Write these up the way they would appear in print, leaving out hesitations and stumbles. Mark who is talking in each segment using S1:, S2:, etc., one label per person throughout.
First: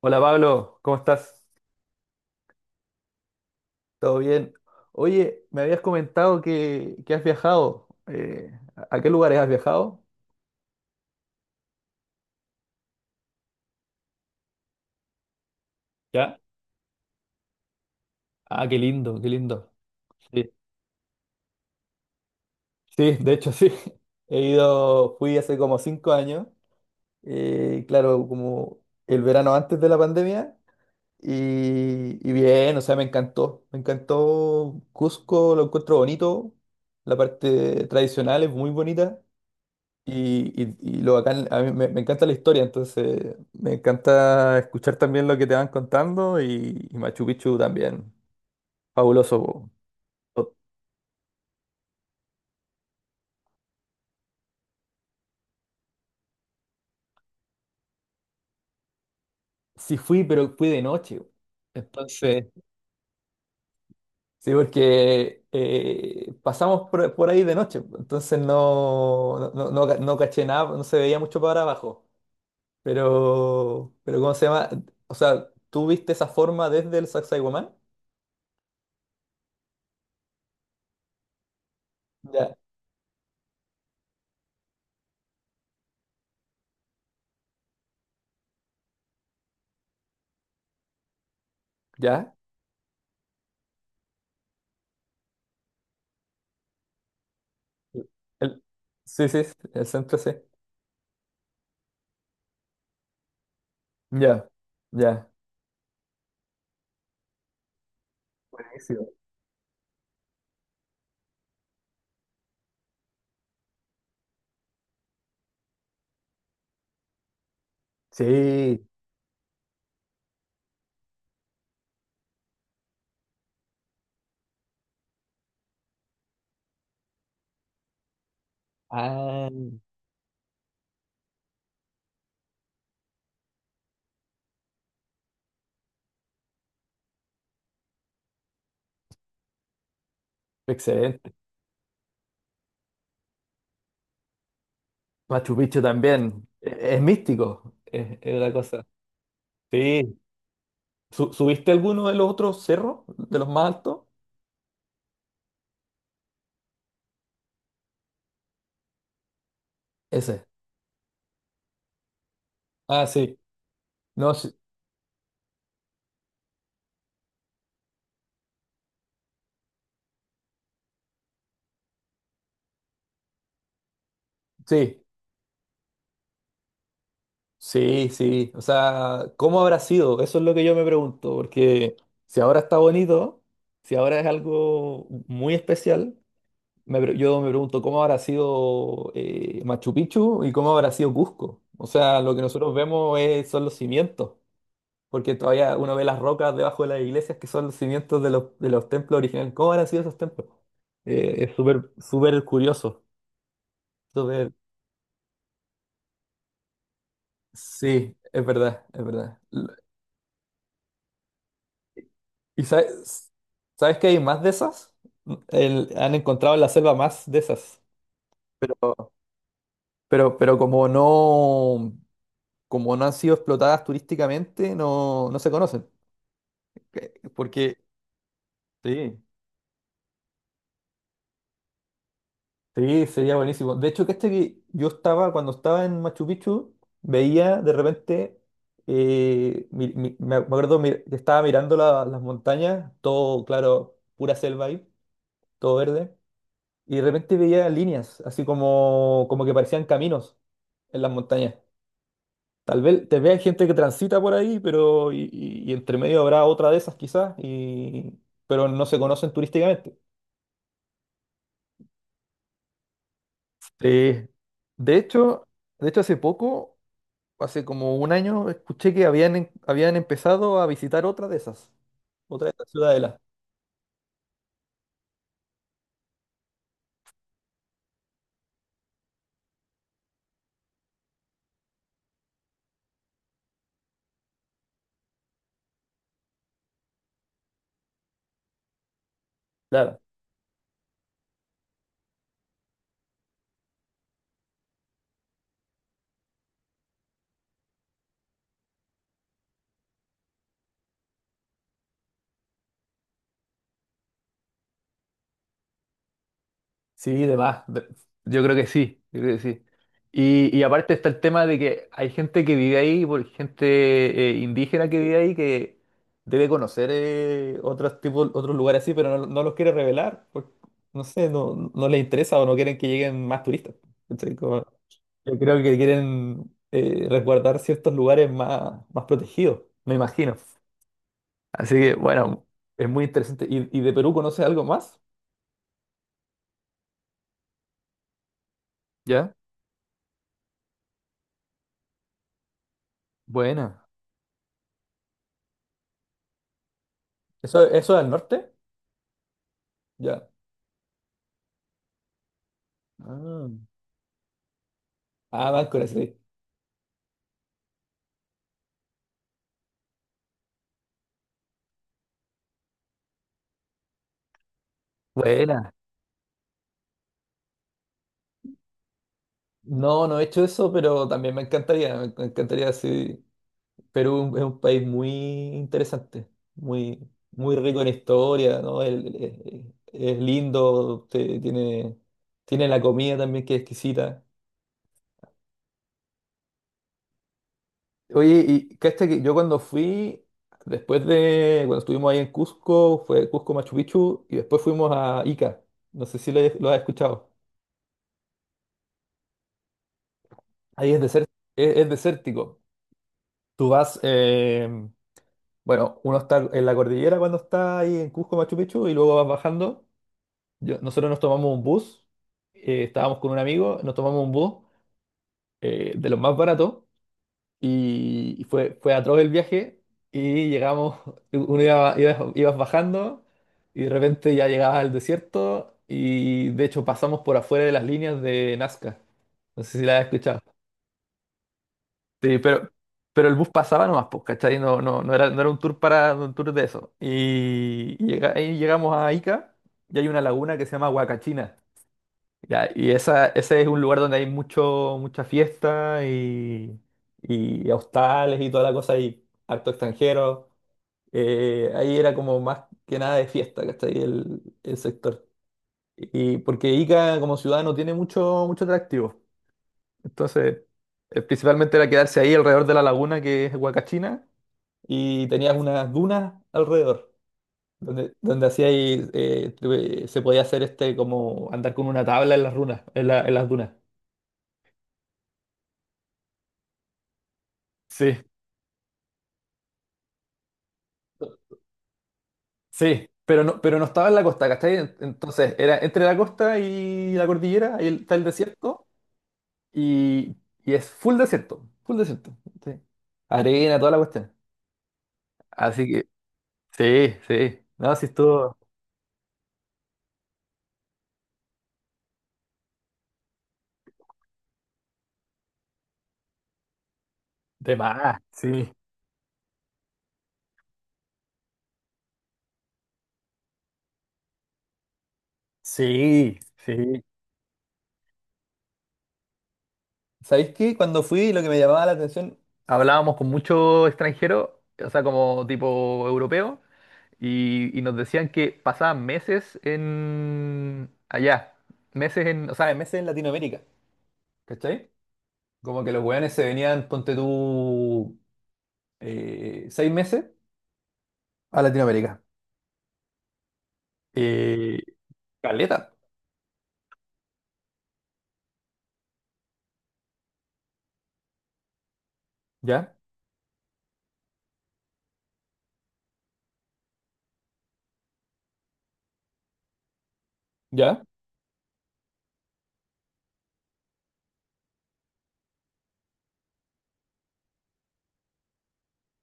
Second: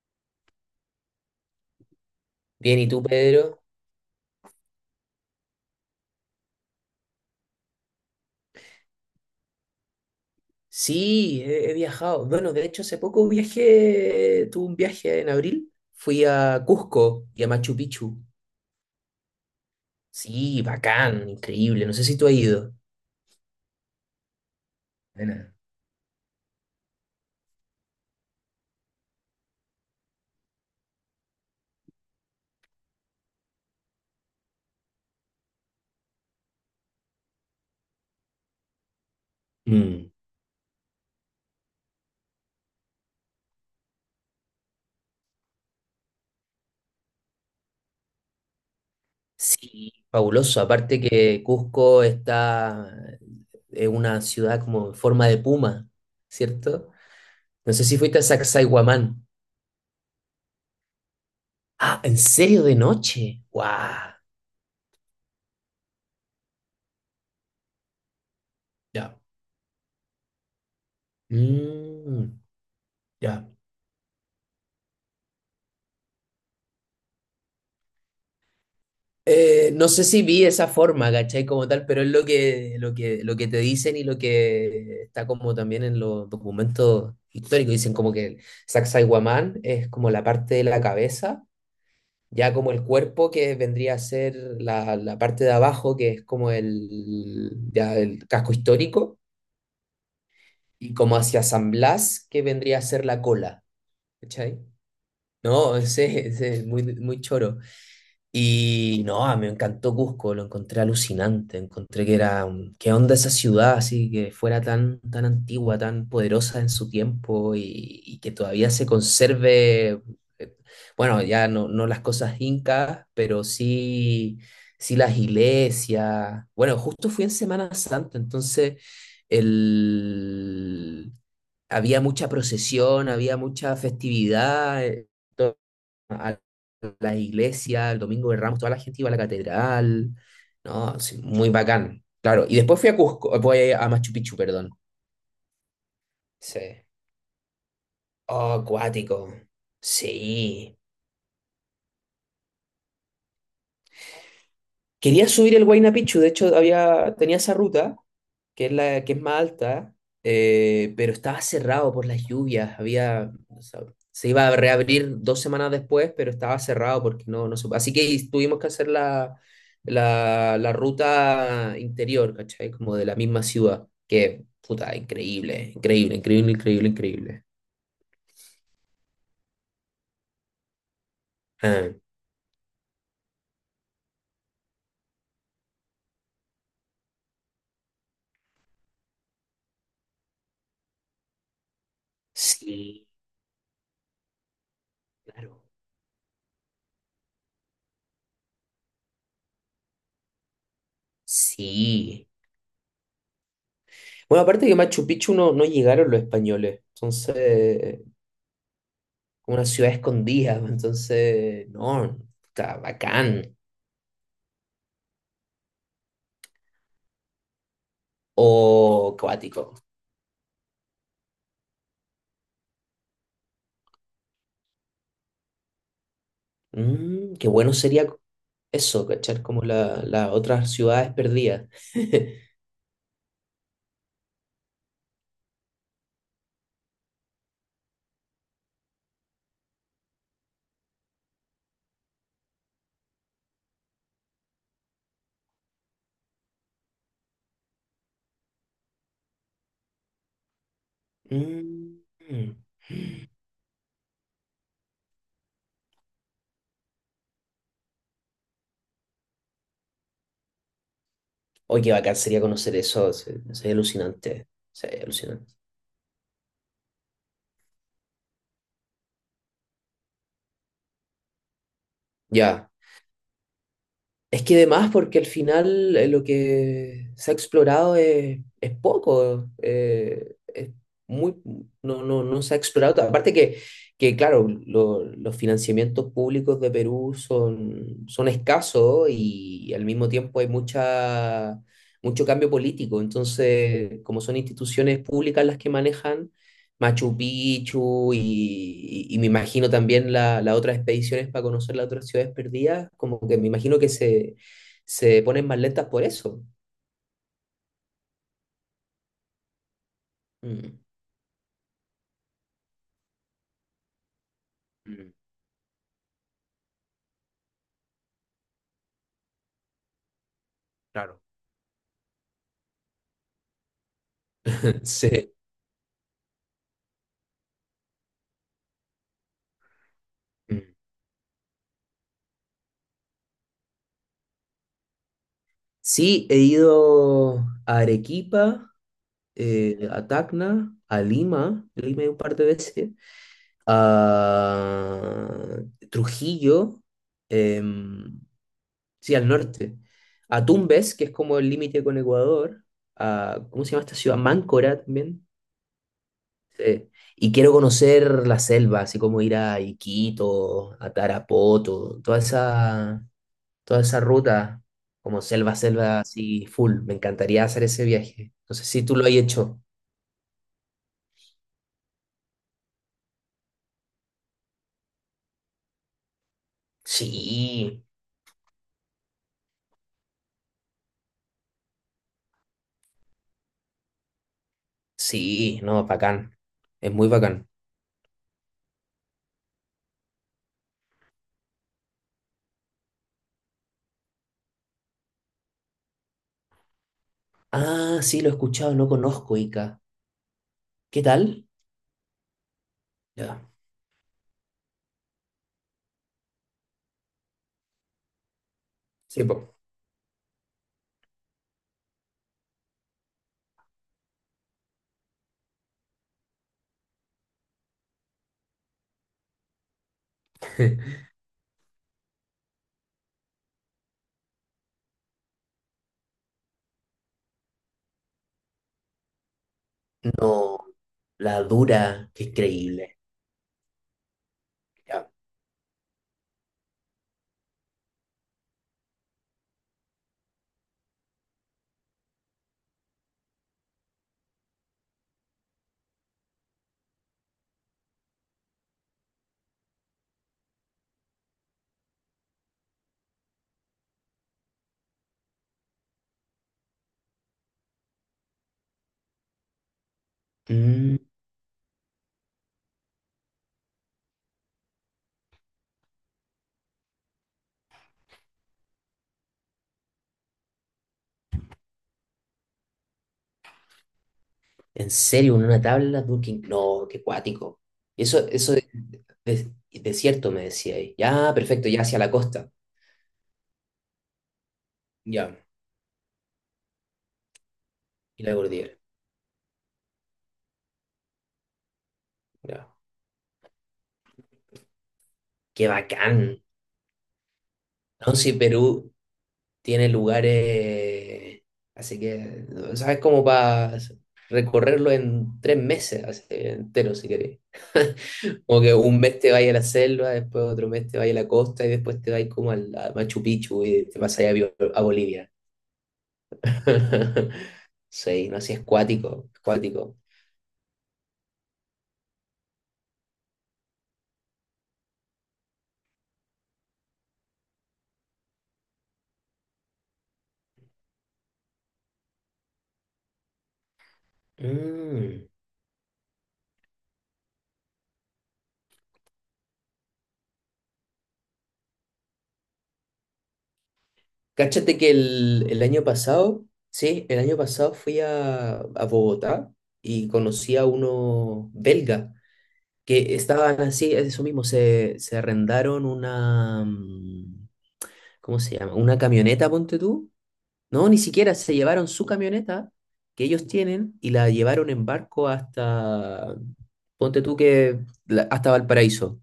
S1: Hola Pablo, ¿cómo estás?
S2: Bien, ¿y tú, Pedro?
S1: ¿Todo bien? Oye, me habías comentado que has viajado. ¿A qué lugares has viajado?
S2: Sí, he viajado. Bueno, de hecho, hace poco viajé, tuve un viaje en abril. Fui
S1: ¿Ya?
S2: a Cusco y a Machu Picchu.
S1: Ah, qué lindo, qué lindo. Sí.
S2: Sí, bacán, increíble. No sé si tú has ido.
S1: Sí, de hecho sí. He ido, fui
S2: Buena.
S1: hace como 5 años, claro, como el verano antes de la pandemia, y bien, o sea, me encantó Cusco, lo encuentro bonito, la parte tradicional es muy bonita.
S2: Mm.
S1: Y lo bacán, a mí me encanta la historia, entonces me encanta escuchar también lo que te van contando y Machu Picchu también, fabuloso,
S2: Sí,
S1: po. O-
S2: fabuloso. Aparte que Cusco está en una ciudad como en forma de puma, ¿cierto? No sé si fuiste a Sacsayhuamán.
S1: Sí fui, pero fui de noche, po.
S2: Ah, ¿en
S1: Entonces,
S2: serio de noche? ¡Guau!
S1: sí, porque pasamos por ahí de noche, po, entonces
S2: Ya.
S1: no caché nada, no se veía mucho para abajo.
S2: Mm, ya.
S1: Pero ¿cómo se llama? O sea, ¿tú viste esa forma desde el Sacsayhuamán?
S2: No sé si vi esa forma, ¿cachai? Como tal, pero es lo
S1: Ya.
S2: que, lo que, lo que te dicen y lo que está como también en los documentos históricos. Dicen como que el Sacsayhuamán es como la parte de la cabeza,
S1: ¿Ya?
S2: ya como el cuerpo que vendría a ser la parte de abajo, que es como ya el casco
S1: El-
S2: histórico,
S1: sí, sí, el centro sí.
S2: y como hacia San Blas, que vendría a ser la cola,
S1: Ya,
S2: ¿cachai?
S1: ya.
S2: No, ese es muy, muy choro. Y
S1: Buenísimo.
S2: no, ah, me encantó Cusco, lo encontré alucinante, encontré que era, qué onda esa ciudad, así que fuera tan, tan antigua, tan poderosa en su tiempo y que todavía
S1: Sí.
S2: se conserve, eh, bueno, ya no, no las cosas incas, pero sí, sí las iglesias. Bueno, justo fui en Semana Santa, entonces
S1: Ah,
S2: el... había mucha procesión, había mucha festividad. A la iglesia, el domingo de Ramos, toda la gente iba a la catedral, ¿no? Sí,
S1: excelente.
S2: muy bacán, claro. Y después fui a Cusco, voy a Machu Picchu, perdón.
S1: Machu Picchu también.
S2: Sí.
S1: Es místico, es la
S2: Oh,
S1: cosa.
S2: acuático.
S1: Sí.
S2: Sí.
S1: ¿Subiste alguno de los otros cerros, de los más altos?
S2: Quería subir el Huayna Picchu, de hecho tenía esa ruta, que es la que es más alta,
S1: Ese.
S2: pero estaba cerrado por las lluvias.
S1: Ah,
S2: Había,
S1: sí.
S2: o sea, se
S1: No,
S2: iba
S1: sí,
S2: a reabrir 2 semanas después, pero estaba cerrado porque no, no se- Así que tuvimos que hacer la ruta interior, ¿cachai? Como de la misma ciudad, que, puta,
S1: sí,
S2: increíble, increíble, increíble, increíble, increíble.
S1: sí, sí. O sea, ¿cómo habrá sido? Eso es lo que yo me pregunto,
S2: Ah,
S1: porque si ahora está bonito, si ahora es algo muy especial. Yo me pregunto cómo habrá sido Machu Picchu y cómo habrá sido Cusco. O sea, lo que nosotros
S2: sí,
S1: vemos son los cimientos, porque
S2: claro,
S1: todavía uno ve las rocas debajo de las iglesias que son los cimientos de los templos originales. ¿Cómo habrán sido esos templos? Es súper,
S2: sí.
S1: súper curioso.
S2: Bueno,
S1: Súper...
S2: aparte que Machu Picchu no, no llegaron los españoles, entonces
S1: Sí, es verdad, es verdad.
S2: como una ciudad escondida, entonces, no,
S1: ¿Y
S2: está
S1: sabes,
S2: bacán.
S1: sabes que hay más de esas? Han encontrado en la selva más de esas. Pero,
S2: O cuático.
S1: pero como no, como no han sido explotadas turísticamente, no, no se conocen.
S2: Mm, qué bueno
S1: Porque
S2: sería eso,
S1: sí,
S2: cachar como las otras ciudades perdidas.
S1: sí, sería buenísimo. De hecho, que este que yo estaba, cuando estaba en Machu Picchu, veía de repente, me acuerdo que estaba mirando las montañas, todo, claro, pura selva ahí, todo verde, y de repente veía líneas, así como, como que parecían caminos en las montañas.
S2: Mm, mm.
S1: Tal vez te vea gente que transita por ahí, pero y, y entre medio habrá otra de esas quizás, y pero no se conocen turísticamente.
S2: Oye, qué bacán sería conocer eso, sería
S1: Sí.
S2: alucinante,
S1: De
S2: sería
S1: hecho,
S2: alucinante.
S1: de hecho hace poco, hace como un año, escuché que habían empezado a visitar otra de esas. Otra de esas
S2: Ya,
S1: ciudadelas.
S2: es que además, porque al final lo que se ha explorado es poco, es muy, no, no, no se ha explorado tanto. Aparte que claro, los financiamientos públicos de Perú son escasos y, al
S1: Claro.
S2: mismo tiempo hay mucho cambio político. Entonces, como son instituciones públicas las que manejan, Machu Picchu y me imagino también las otras expediciones para conocer las otras ciudades perdidas, como que me imagino que se ponen más lentas por eso.
S1: Sí, de más. Yo creo que sí, yo creo que sí. Y
S2: Mm.
S1: aparte está el tema de que hay gente que vive ahí, por gente indígena que
S2: Mm,
S1: vive ahí, que debe conocer otros tipos, otros lugares así, pero no, no los quiere revelar, porque no
S2: claro.
S1: sé, no, no les interesa o no quieren que lleguen más turistas. ¿Cachai?
S2: Sí.
S1: Yo creo que quieren resguardar ciertos lugares más, más protegidos, me imagino.
S2: Mm.
S1: Así que, bueno, es muy interesante. Y de Perú conoces algo más?
S2: Sí, he ido a Arequipa,
S1: ¿Ya?
S2: a Tacna, a Lima, Lima he ido un par de veces,
S1: Buena.
S2: a Trujillo,
S1: ¿Eso, eso es al
S2: em,
S1: norte?
S2: sí, al norte,
S1: Ya.
S2: a Tumbes, que es como el límite con Ecuador, a,
S1: Ah,
S2: ¿cómo se llama esta ciudad? Máncora también.
S1: Ah, Máscara, sí.
S2: Sí. Y quiero conocer la selva, así como ir a Iquitos, a Tarapoto, toda esa ruta, como selva,
S1: Buena.
S2: selva, así full. Me encantaría hacer ese viaje. No sé si tú lo has hecho.
S1: No, no he hecho eso, pero también me encantaría, me encantaría, sí. Perú es un país muy interesante, muy, muy rico
S2: Sí,
S1: en historia, ¿no? Es lindo, tiene, tiene la comida también que es exquisita.
S2: sí, no, bacán. Es muy bacán.
S1: Oye, y cacha que yo cuando fui, después de, cuando estuvimos ahí en Cusco, fue Cusco Machu Picchu, y después fuimos a Ica. No sé si lo, lo has escuchado.
S2: Ah, sí, lo he escuchado, no conozco Ica.
S1: Ahí es
S2: ¿Qué
S1: desértico,
S2: tal?
S1: es desértico.
S2: Ya.
S1: Tú vas, bueno, uno está en la cordillera cuando está ahí en Cusco, Machu Picchu, y luego
S2: Sí,
S1: vas
S2: po.
S1: bajando. Nosotros nos tomamos un bus, estábamos con un amigo, nos tomamos un bus de los más baratos, y fue, fue atroz el viaje, y llegamos, uno iba, ibas bajando, y de repente ya llegabas al desierto, y de hecho pasamos por afuera de las líneas de Nazca. No sé si la has escuchado.
S2: No. La dura, qué
S1: Sí,
S2: increíble.
S1: pero el bus pasaba nomás, pues, ¿cachai? No, no,
S2: Ya.
S1: no era, no era un tour para un tour de eso. Y ahí llegamos a Ica y hay una laguna que se llama Huacachina. Ya, y esa, ese es un lugar donde hay mucho, mucha fiesta y hostales y toda la cosa y acto extranjero. Ahí era como más que nada de fiesta, ¿cachai? El sector. Y porque Ica como ciudad no tiene mucho, mucho atractivo. Entonces,
S2: Mm,
S1: principalmente era quedarse ahí alrededor de la laguna que es Huacachina y tenías unas dunas alrededor, donde, donde hacía ahí, se podía hacer este como andar con una tabla en las runas, en en las dunas.
S2: ¿en serio? ¿En una tabla? Dura, no, qué cuático.
S1: Sí,
S2: Eso de, de- desierto me decía ahí. Ya, perfecto, ya hacia la costa.
S1: sí, pero no estaba en la costa, ¿cachai?
S2: Ya,
S1: Entonces, era entre la costa y la cordillera, ahí está
S2: y
S1: el
S2: la cordillera.
S1: desierto y, y es full desierto, full desierto.
S2: Ya.
S1: Sí. Arena, toda la cuestión.
S2: Qué
S1: Así que,
S2: bacán.
S1: sí, sí, no, sí
S2: No, sí,
S1: estuvo
S2: Perú tiene lugares, así que, ¿sabes? Como para recorrerlo en 3 meses así, entero, si querés.
S1: de más,
S2: Como
S1: sí.
S2: que un mes te vayas a la selva, después otro mes te vayas a la costa y después te vayas como a Machu Picchu y te vas allá a Bolivia.
S1: Sí, sí.
S2: Sí, no, así es cuático, es cuático.
S1: ¿Sabéis qué? Cuando fui, lo que me llamaba la atención, hablábamos con muchos extranjeros, o sea, como tipo europeo, y nos decían que pasaban meses en allá, meses en, o sea, ¿sabes? Meses en Latinoamérica, ¿cachai?
S2: Mm.
S1: Como que los weones se venían, ponte tú, 6 meses a Latinoamérica. Eh,
S2: Cáchate que el año
S1: caleta,
S2: pasado, sí, el año pasado fui a Bogotá y conocí a uno belga
S1: ¿ya?
S2: que estaban así, es eso mismo, se arrendaron una, ¿cómo se llama? Una camioneta, ponte tú. No, ni
S1: ¿Ya?
S2: siquiera se llevaron su camioneta que ellos tienen y la llevaron en barco hasta, ponte tú que, hasta Valparaíso,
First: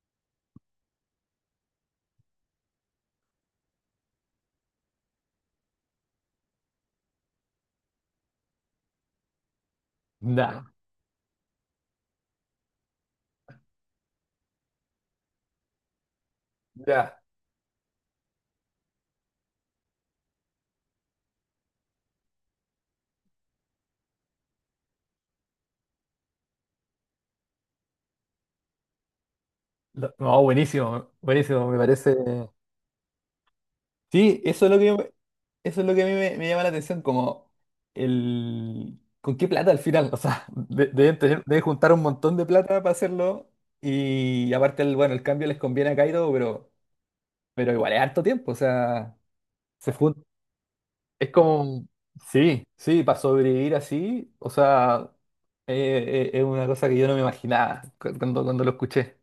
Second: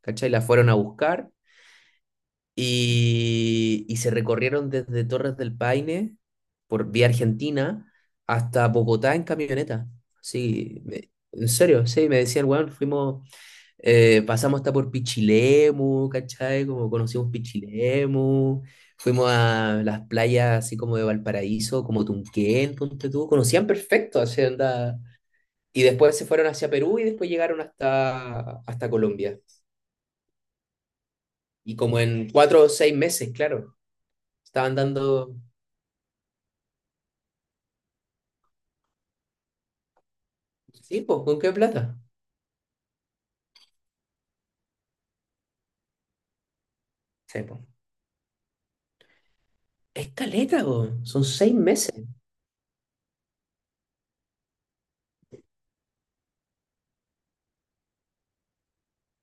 S2: ¿cachai? La fueron a buscar y se recorrieron desde Torres del Paine por vía Argentina hasta Bogotá en camioneta.
S1: Nah.
S2: Sí, en serio, sí, me decían, weón, fuimos pasamos hasta por Pichilemu, ¿cachai? Como
S1: Ya.
S2: conocimos Pichilemu, fuimos a las playas así como de Valparaíso, como Tunquén, ponte tú, conocían perfecto, así onda. Y después se fueron hacia Perú y después llegaron hasta Colombia.
S1: No, buenísimo, buenísimo,
S2: Y
S1: me
S2: como
S1: parece.
S2: en 4 o 6 meses, claro,
S1: Sí, eso es
S2: estaban
S1: lo que,
S2: dando...
S1: eso es lo que a mí me llama la atención, como el... ¿Con qué plata al final? O sea, de-
S2: Sí,
S1: deben
S2: pues, ¿con
S1: tener-
S2: qué
S1: deben juntar
S2: plata?
S1: un montón de plata para hacerlo y aparte, el, bueno, el cambio les conviene a Kaido,
S2: Sí, po.
S1: pero igual es harto tiempo, o sea, se
S2: Es
S1: jun-
S2: caleta, po. Son
S1: Es
S2: seis
S1: como...
S2: meses.
S1: Sí, sí, para sobrevivir así, o sea, es una cosa que yo no me imaginaba cuando lo escuché.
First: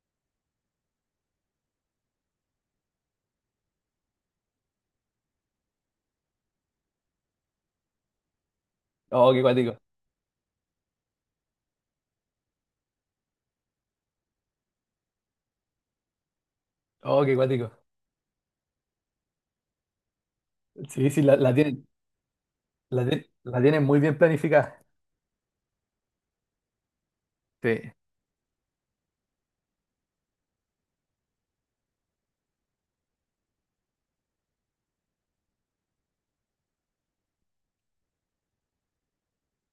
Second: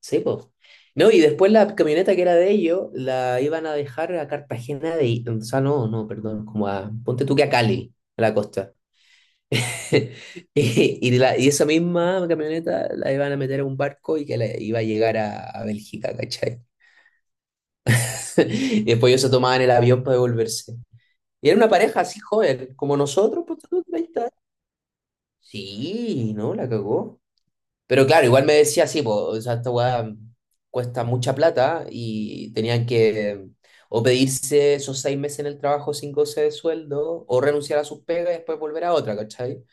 S2: Sí, pues. No, y después la camioneta que era de ellos la iban a dejar a Cartagena de... O sea, no, no, perdón, como a... Ponte tú que a Cali, a la costa.
S1: Oh, qué cuático,
S2: Y esa misma camioneta la iban a meter a un barco y que la iba a llegar a Bélgica, ¿cachai?
S1: oh, qué cuático.
S2: Y después ellos se tomaban el avión para devolverse.
S1: Sí, sí, la,
S2: Y
S1: la
S2: era una
S1: tienen,
S2: pareja así joven, como
S1: la, tien-
S2: nosotros, pues
S1: la
S2: tú,
S1: tienen muy bien
S2: 30.
S1: planificada.
S2: Sí, no, la cagó.
S1: Sí.
S2: Pero claro, igual me decía, sí, po, o sea, esta weá cuesta mucha plata y tenían que o pedirse esos 6 meses en el trabajo sin goce de sueldo o renunciar a sus pegas y después volver a otra, ¿cachai?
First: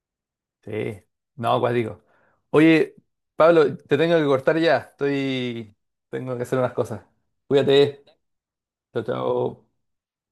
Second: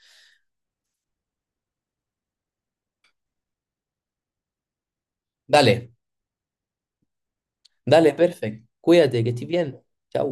S1: Sí, no, acuático. Oye, Pablo, te tengo que cortar ya. Estoy.
S2: Dale,
S1: Tengo que hacer unas cosas. Cuídate.
S2: dale, perfecto.
S1: Chao,
S2: Cuídate, que estés
S1: chao.
S2: bien. Chau.